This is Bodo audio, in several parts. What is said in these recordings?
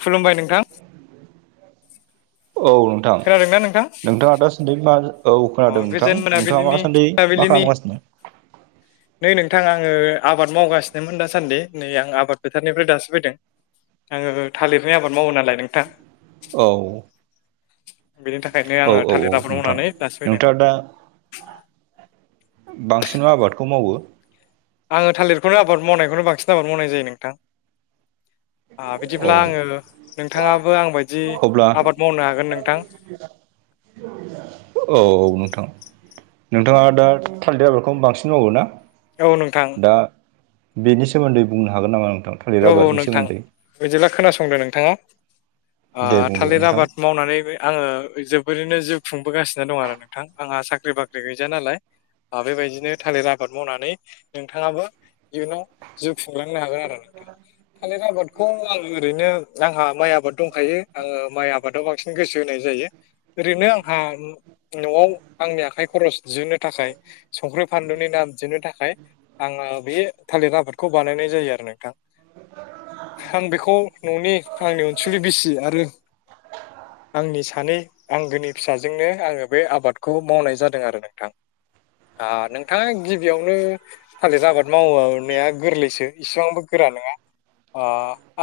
खुलुमबाय नोंथां। औ नोंथां खोनादोंना नोंथां नोंथाङा दासान्दि मा औ अ खोनादों नोंथां गोजोन नोंथाङा मोनाबिलिनि माासान्दि मा मोनाबिलिनि खालामगासिनो [inaudible] नै नोंथां आङो आबाद मावगासिनोमोन दासान्दि नै आं आबाद फोथारनिफ्राय दासो फैदों आङो थालिरनि आबाद मावो नालाय नोंथां। औ। बेनि थाखायनो आङो थालिर लाफोर मावनानै दासो फैदों नोंथाङ दा बांसिन आबादखौ मावो आङो थालिरखौनो आबाद मावनायखौनो बांसिन आबाद मावनाय जायो नोंथां। औ बिदिब्ला आङो नोंथाङाबो आं बायदि अब्ला औ औ नोंथां नोंथाङा दा थालदिर आबादखौनो बांसिन मावो ना। औ नोंथां दा बेनि सोमोन्दै बुंनो हागोन नामा नोंथां। थालिर औ औ आबादनि नोंथां सोमोन्दै बिदिब्ला खोनासंदो नोंथाङा दे बुंदो थालिर नोंथां मावनानै आङो जोबोरैनो जिउ खुंबोगासिनो दं आरो नोंथां आंहा साख्रि बाख्रि गैजाया नालाय। बेबायदिनो थालिर आबाद मावनानै नोंथाङाबो इयुनाव जिउ खुंलांनो हागोन आरो ना बे आबादखौ आं ओरैनो आंहा माइ आबाद दंखायो आङो माइ आबादाव बांसिन गोसो होनाय जायो। ओरैनो आंहा न'आव आंनि आखाइ खरस दिहुनो थाखाय संख्रि फानलुनि नाम दिहुननो थाखाय। आङो बे थालिर आबादखौ बानायनाय जायो आरो नोंथां [unintelligible] आं बेखौ न'नि आंनि अनसुलि बिसि आरो [unintelligible] आंनि सानै आंगोनि फिसाजोंनो आङो बे आबादखौ मावनाय जादों आरो नोंथां। नोंथाङा गिबियावनो थालिर आबाद मावनाया गोरलैसो इसिबांबो गोरा नङा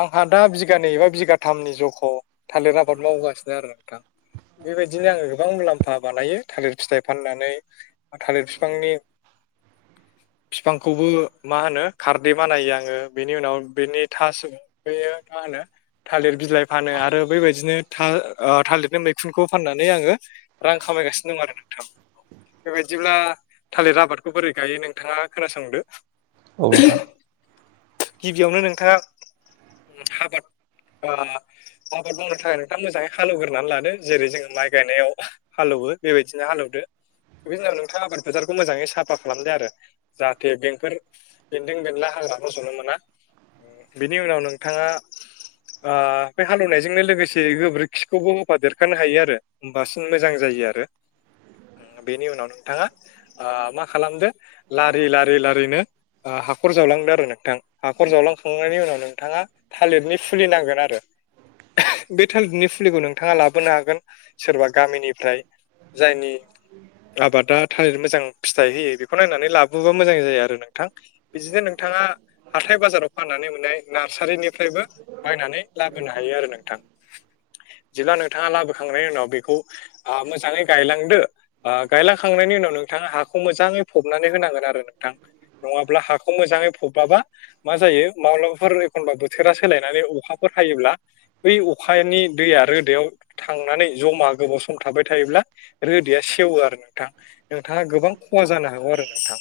आंहा दा बिगानै बा बिगाथामनि जखौ थालिर आबाद मावबोगासिनो आरो बेबायदिनो आङो गोबां मुलाम्फा बानायो थालिर फिथाइ फाननानै थालिर बिफांनि बिफांखौबो मा होनो खारदे बानायो आङो। बेनि उनाव बिनि थास बेयो मा होनो। थालिर बिलाइ फानो आरो बेबायदिनो थालिरनि मैखुनखौ फाननानै आङो। रां खामायगासिनो दं आरो नोंथां। बेबायदिब्ला थालिर आबादखौ बोरै गायो नोंथाङा खोनासंदो। औ नोंथां गिबियावनो नोंथाङा आबाद। आबाद मावनो थाखाय नोंथाङा मोजाङै हालेवग्रनानै लादो जेरै जोङो माइ गायनायाव हालेवो बेबायदिनो हालेवदो बे जनाव नोंथां आबाद फोथारखौ मोजाङै साफा खालामदो आरो जाहाथे बेंकफोर बेन्दों बेनला हाग्रा मज'नो मोना बिनि उनाव नोंथाङा बे हालेवनायजोंनो लोगोसे गोबोरखिखौबो होफादेरखानो हायो आरो बांसिन मोजां जायो आरो बेनि उनाव नोंथाङा मा खालामदो लारि लारि लारिनो हाखर जावलांदो आरो नोंथां हाखर जावलांखांनायनि उनाव नोंथाङा थालिरनि फुलि नांगोन आरो बे थालिरनि फुलिखौ नोंथाङा लाबोनो हागोन सोरबा गामिनिफ्राय जायनि आबादा थालिर मोजां फिथाइ होयो बेखौ नायनानै लाबोबा मोजां जायो आरो नोंथां बिदिनो नोंथाङा हाथथाय बाजाराव फाननानै मोननाय नार्सारिनिफ्रायबो बायनानै लाबोनो हायो आरो नोंथां जेब्ला नोंथाङा लाबोखांनायनि उनाव बेखौ मोजाङै गायलांदो गायलाखांनायनि उनाव नोंथाङा हाखौ मोजाङै फबनानै होनांगोन आरो नोंथां। नङाब्ला हाखौ मोजाङै फबबाबा मा जायो माब्लाबाफोर एखनबा बोथोरा सोलायनानै अखाफोर हायोब्ला बै अखानि दैया रोदायाव थांनानै जमा गोबाव सम थाबाय थायोब्ला रोदया सेवो आरो नोंथां नोंथाङा गोबां खहा जानो हागौ आरो नोंथां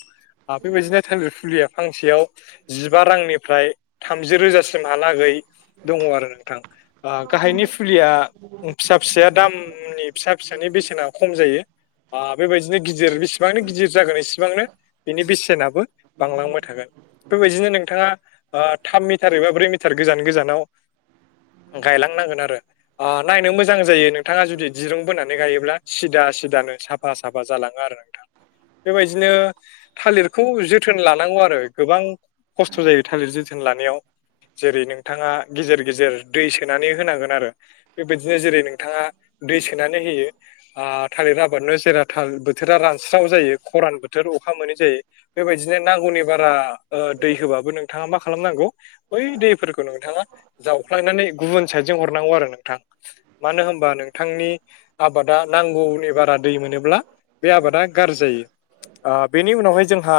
बेबायदिनो थालिर फुलिया फांसेयाव जिबा रांनिफ्राय थामजि रोजासिमहालागै दङ आरो नोंथां गाहायनि फुलिया फिसा फिसाया दामनि फिसा फिसानि बेसेना खम जायो मा बेबायदिनो गिदिर बेसिबांनो गिदिर जागोन इसिबांनो बिनि बेसेनाबो बांलांबाय थागोन। बेबायदिनो नोंथाङा थाम मिटार एबा ब्रै मिटार गोजान गोजानाव गायलांनांगोन आरो नायनो मोजां जायो नोंथाङा जुदि दिरुं बोनानै गायोब्ला सिदा सिदानो साब हा सा जालाङो आरो नोंथां। बेबायदिनो थालिरखौ जोथोन लानांगौ आरो गोबां खस्थ' जायो थालिर जोथोन लानायाव जेरै नोंथाङा गेजेर गेजेर दै सोनानै होनांगोन आरो। बेबायदिनो जेरै नोंथाङा दै सोनानै होयो आ थालिर आबादनो जेरा थाल बोथोरा रानस्राव जायो खरान बोथोर अखा मोनै जायो बेबायदिनो नांगौनि बारा दै होबाबो नोंथाङा मा खालामनांगौ बै दैफोरखौ नोंथाङा जावफ्लांनानै गुबुन साइदजों हरनांगौ आरो नोंथां मानो होनबा नोंथांनि आबादा नांगौनि बारा दै मोनोब्ला बे आबादा गाज्रि जायो बेनि उनावहाय जोंहा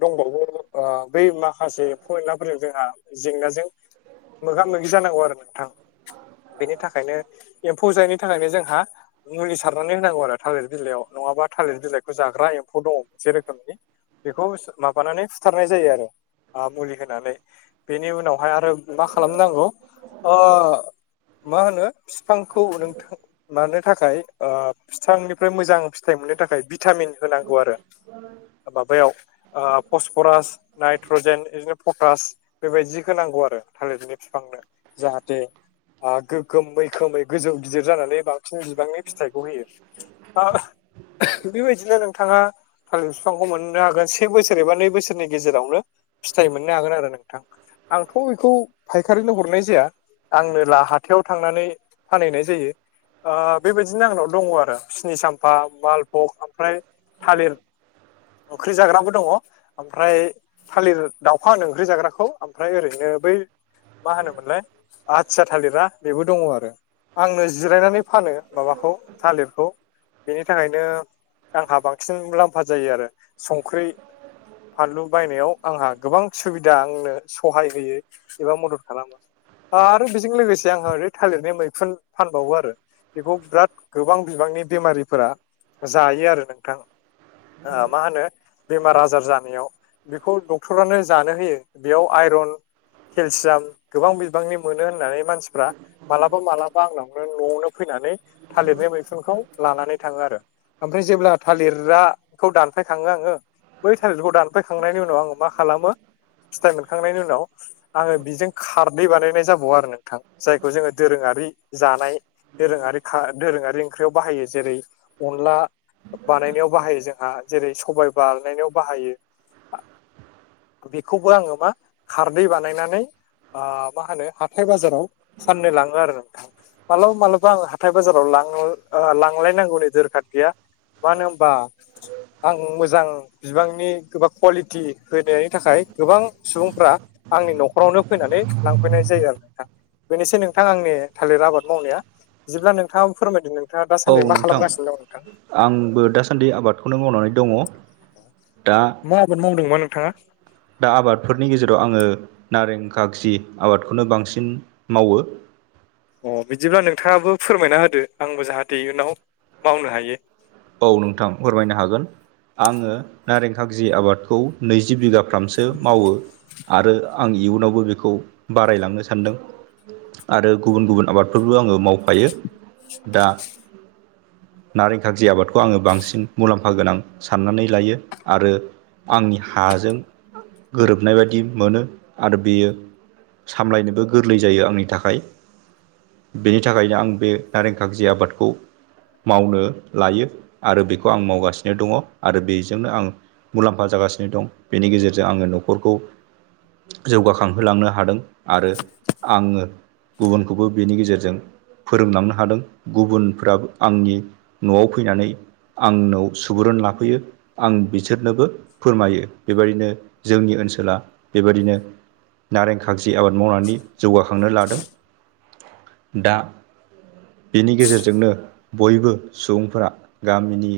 दंबावो बै माखासे एमफौफोरजों जोंहा जेंनाजों मोगा मोगि जानांगौ आरो नोंथां। बेनि थाखायनो एम्फौ जायैनि थाखायनो जोंहा मुलि सारनानै होनांगौ आरो थालिर बिलाइयाव नङाबा थालिर बिलाइखौ जाग्रा एम्फौ दङ मोनसे रोखोमनि बेखौ माबानानै फुथारनाय जायो आरो मुलि होनानै बेनि उनावहाय आरो मा खालामनांगौ मा होनो बिफांखौ नोंथां। मानो थाखाय फिथांनिफ्राय मोजां फिथाइ मोननो थाखाय भिटामिन होनांगौ आरो माबायाव फरास नाइट्रजेन बिदिनो पटास बेबायदिखौ नांगौ आरो थालिरनि बिफांनो जाहाथे गोमै खोमै गोजौ गिदिर जानानै बांसिन बिबांनि फिथाइखौ होयो आ बेबायदिनो नोंथाङा थालिर बिफांखौ मोननो हागोन से बोसोर एबा नै बोसोर नि गेजेरावनो फिथाइ मोननो हागोन आरो नोंथां आंथ' बेखौ फायखारिनो हरनाय जाया। आंनो ला हाथायाव थांनानै फानहैनाय जायो आ बेबायदिनो आंनाव दङ आरो सिनि साम्फा मालभक ओमफ्राय थालिर ओंख्रि जाग्राबो दङ ओमफ्राय थालिर दावखा होनो ओंख्रि जाग्राखौ ओमफ्राय ओरैनो बै मा होनोमोनलाय आथिया थालिरा बेबो दङ आरो आंनो जिरायनानै फानो माबाखौ थालिरखौ बेनि थाखायनो आंहा बांसिन मुलाम्फा जायो आरो संख्रि फानलु बायनायाव आंहा गोबां सुबिदा आंनो सहाय होयो एबा मदद खालामो आरो बेजों लोगोसे आंहा ओरै थालिरनि मैखुन फानबावो आरो बेखौ बिराद गोबां बिबांनि बेमारिफोरा जायो आरो नोंथां मा होनो बेमार आजार जा नायाव बेखौ डक्टरानो जानो होयो बेयाव आइरन केलसियाम गोबां बिबांनि मोनो होननानै मानसिफ्रा मालाबा मालाबा आंनावनो न'आवनो फैनानै थालिरनि मैखुनखौ लानानै थाङो आरो ओमफ्राय जेब्ला थालिराखौ दानफाय खाङो आङो थालेरखौ दानफायखांनायनि उनाव आङो मा खालामो फिथाइ मोनखांनायनि उनाव आङो बेजों खारदै बानायनाय जाबावो आरो नोंथां जायखौ जोङो दोरोङारि जानाय दोरोङारि खा दोरोङारि ओंख्रियाव बाहायो जेरै अनला बानायनायाव बाहायो जोंहा जेरै सबायाइ बानायनायाव बाहायो बेखौबो आङो मा खारदै बानायनानै आ मा होनो हाथाय बाजाराव फाननो लाङो आरो नोंथां मालाबा मालाबा आं हाथाय बाजाराव लांलायनांगौनि दोरखार गैया मानोहोनबा आं मोजां बिबांनि गोबां कुवालिटि होनायनि थाखाय गोबां सुबुंफ्रा आंनि न'खरावनो फैनानै लांफैनाय जायो आरो नोंथां बेनोसै नोंथां आंनि थालिर आबाद मावनाया जेब्ला नोंथाङा फोरमायदो नोंथाङा दासान्दि औ मा नोंथां खालामगासिनो दं नोंथां आंबो दासान्दि आबादखौनो मावनानै दङ दा मा आबाद मावदोंबा नोंथाङा दा आबादफोरनि गेजेराव आङो नारें खागजि आबादखौनो बांसिन मावो अ बिदिब्ला नोंथाङाबो फोरमायना होदो आंबो जाहाथे इयुनाव मावनो हायो औ नोंथां फोरमायनो हागोन आङो नारें खागजि आबादखौ नैजि बिगाफ्रामसो मावो आरो आं इयुनावबो बेखौ बारायलांनो सानदों आरो गुबुन गुबुन आबादफोरबो आङो मावफायो दा नारे खागजि आबाद खौ आङो बांसिन मुलाम्फा गोनां साननानै लायो आरो आंनि हाजों गोरोबनाय बायदि मोनो आरो बेयो सामलायनोबो गोरलै जायो आंनि थाखाय बेनि थाखायनो आं बे नारें खारजि आबादखौ मावनो लायो आरो बेखौ आं मावगासिनो दङ आरो बेजोंनो आं मुलाम्फा जागासिनो दं बेनि गेजेरजों आङो न'खरखौ जौगाखांहोलांनो हादों आरो आङो गुबुनखौबो बेनि गेजेरजों फोरोंलांनो हादों गुबुनफोराबो आंनि न'आव फैनानै आंनाव सुबुरुन लाफैयो आं बिसोरनोबो फोरमायो बेबायदिनो जोंनि ओनसोला बेबायदिनो नारें खागजि आबाद मावनानै जौगाखांनो लादों दा बेनि गेजेरजोंनो बयबो सुबुंफोरा गामिनि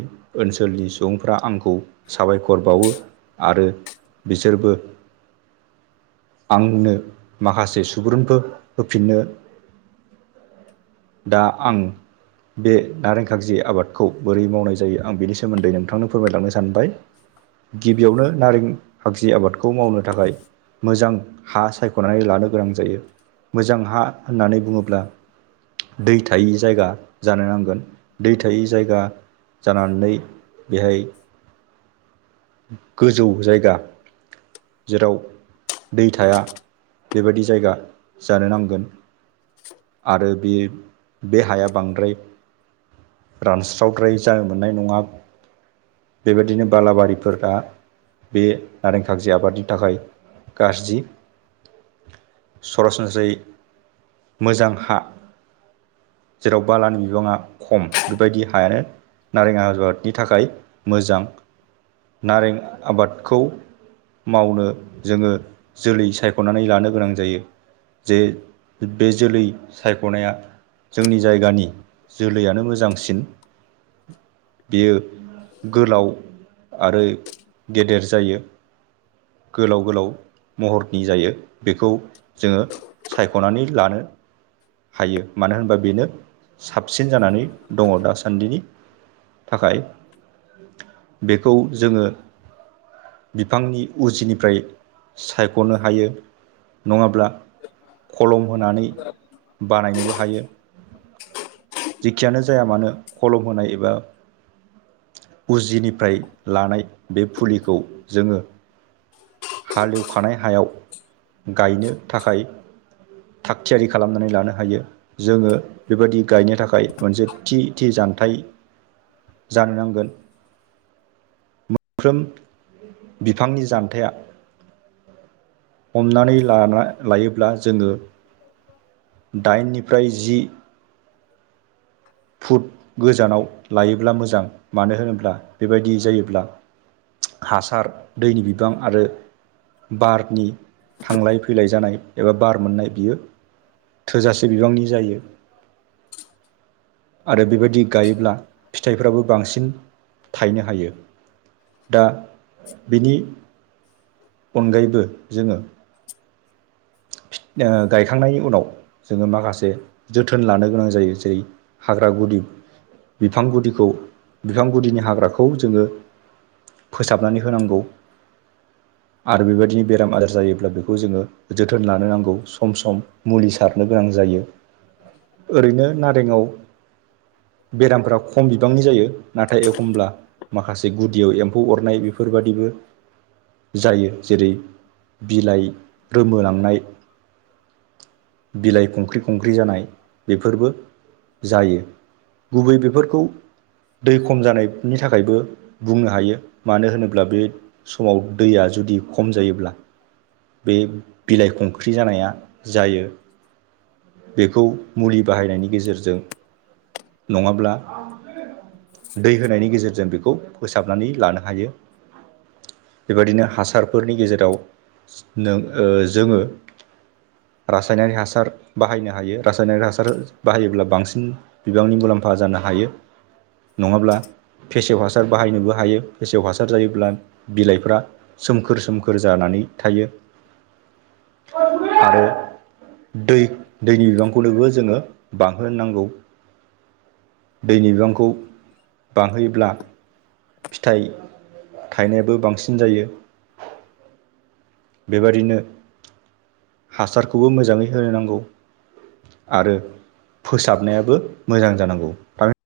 ओनसोलनि सुबुंफ्रा आंखौ साबायखर बावो आरो बिसोरबो आंनो माखासे सुबुरुनखौ होफिननो दा आं बे नारें खागजि आबादखौ बोरै मावनाय जायो आं बिनि सोमोन्दै नोंथांनो फोरमायलांनो सानबाय गिबियावनो नारें खाखसि आबादखौ मावनो थाखाय मोजां हा सायख'नानै लानो गोनां जायो मोजां हा होननानै बुङोब्ला दै थायै जायगा जानो नांगोन दै थायै जायगा जानानै बेहाय गोजौ जायगा जेराव दै थाया बेबायदि जायगा जानो नांगोन आरो बे बे हाया बांद्राय रान सावद्राय जानो मोननाय नङा बेबायदिनो बालाबारिफोरा बे नारें खागजि आबादनि थाखाय गाज्रि सरासनस्रायै मोजां हा जेराव बालानि बिबाङा खम बेबायदि हानो नारें आबादनि थाखाय मोजां नारें आबादखौ मावनो जोङो जोलै सायख'नानै लानो गोनां जायो जे बे जोलै सायख'नाया जोंनि जायगानि जोलैयानो मोजांसिन बेयो गोलाव आरो गेदेर जायो गोलाव गोलाव महरनि जायो बेखौ जोङो सायख'नानै लानो हायो मानो होनोबा बेनो साबसिन जानानै दङ दा सा नदिनि थाखाय बेखौ जोङो बिफांनि उजिनिफ्राय सायख'नो हायो नङाब्ला खलम होनानै बानायनोबो हायो [inaudible] जेखियानो जाया मानो खलम होनाय एबा उजिनिफ्राय लानाय बे फुलिखौ जोङो हालेवखानाय हायाव गायनो थाखाय थाग थियारि खालामनानै लानो हायो जोङो बेबायदि गायनो था थाखाय मोनसे थि थि जान्थाइ जानो नांगोन मोनफ्रोम बिफांनि जान्थाया हमनानै लाना लायोब्ला जोङो दाइननिफ्राय जि [inaudible] फुड गोजानाव लायोब्ला मोजां मानो होनोब्ला बेबायदि जायोब्ला हासार दैनि बिबां आरो बारनि थांलाय फैलाय जानाय एबा बार मोननाय बियो थोजासे बिबांनि जायो आरो बेबायदि गायोब्ला फिथाइफ्राबो बांसिन थायनो हायो दा बिनि अनगायैबो जोङो गायखांनायनि उनाव जोङो माखासे जोथोन लानो गोनां जायो जेरै हाग्रा गुदि बिफां गुदिखौ बिफां गुदिनि हाग्राखौ जोङो फोसाबनानै होनांगौ आरो बेबायदिनो बेराम आजार जायोब्ला बेखौ जोङो जोथोन लानो नांगौ सम सम मुलि सारनो गोनां जायो ओरैनो नारेङाव बेरामफोरा खम बिबांनि जायो नाथाय एखमब्ला माखासे गुदियाव एम्फौ अरनाय बेफोरबादिबो जायो जेरै बिलाइ रोमोनांनाय बिलाइ खंख्रि खंख्रि जानाय बेफोरबो जायो। गुबै बेफोरखौ दै खम जानायनि थाखायबो बुंनो हायो। मानो होनोब्ला बे समाव दैया जुदि खम जायोब्ला बे बिलाइ खंख्रि जानाया जायो। बेखौ मुलि बाहायनायनि गेजेरजों नङाब्ला दै होनायनि गेजेरजों बेखौ फोसाबनानै लानो हायो। बेबायदिनो हासारफोरनि गेजेराव नों जोङो रासायनारिक हासार बाहायनो हायो रासायनारिक हासार बाहायोब्ला बांसिन बिबांनि मुलाम्फा जानो हायो नङाब्ला फेसेव हासार बाहायनोबो हायो फेसेव हासार जायोब्ला बिलाइफ्रा सोमखोर सोमखोर जानानै थायो आरो दै दैनि बिबांखौनोबो जोङो बांहोनो नांगौ। दैनि बिबांखौ बांहोयोब्ला फिथाइ थायनायाबो बांसिन जायो। बेबादिनो हासारखौबो मोजाङै होन नांगौ आरो फोसाबनायाबो मोजां जानांगौ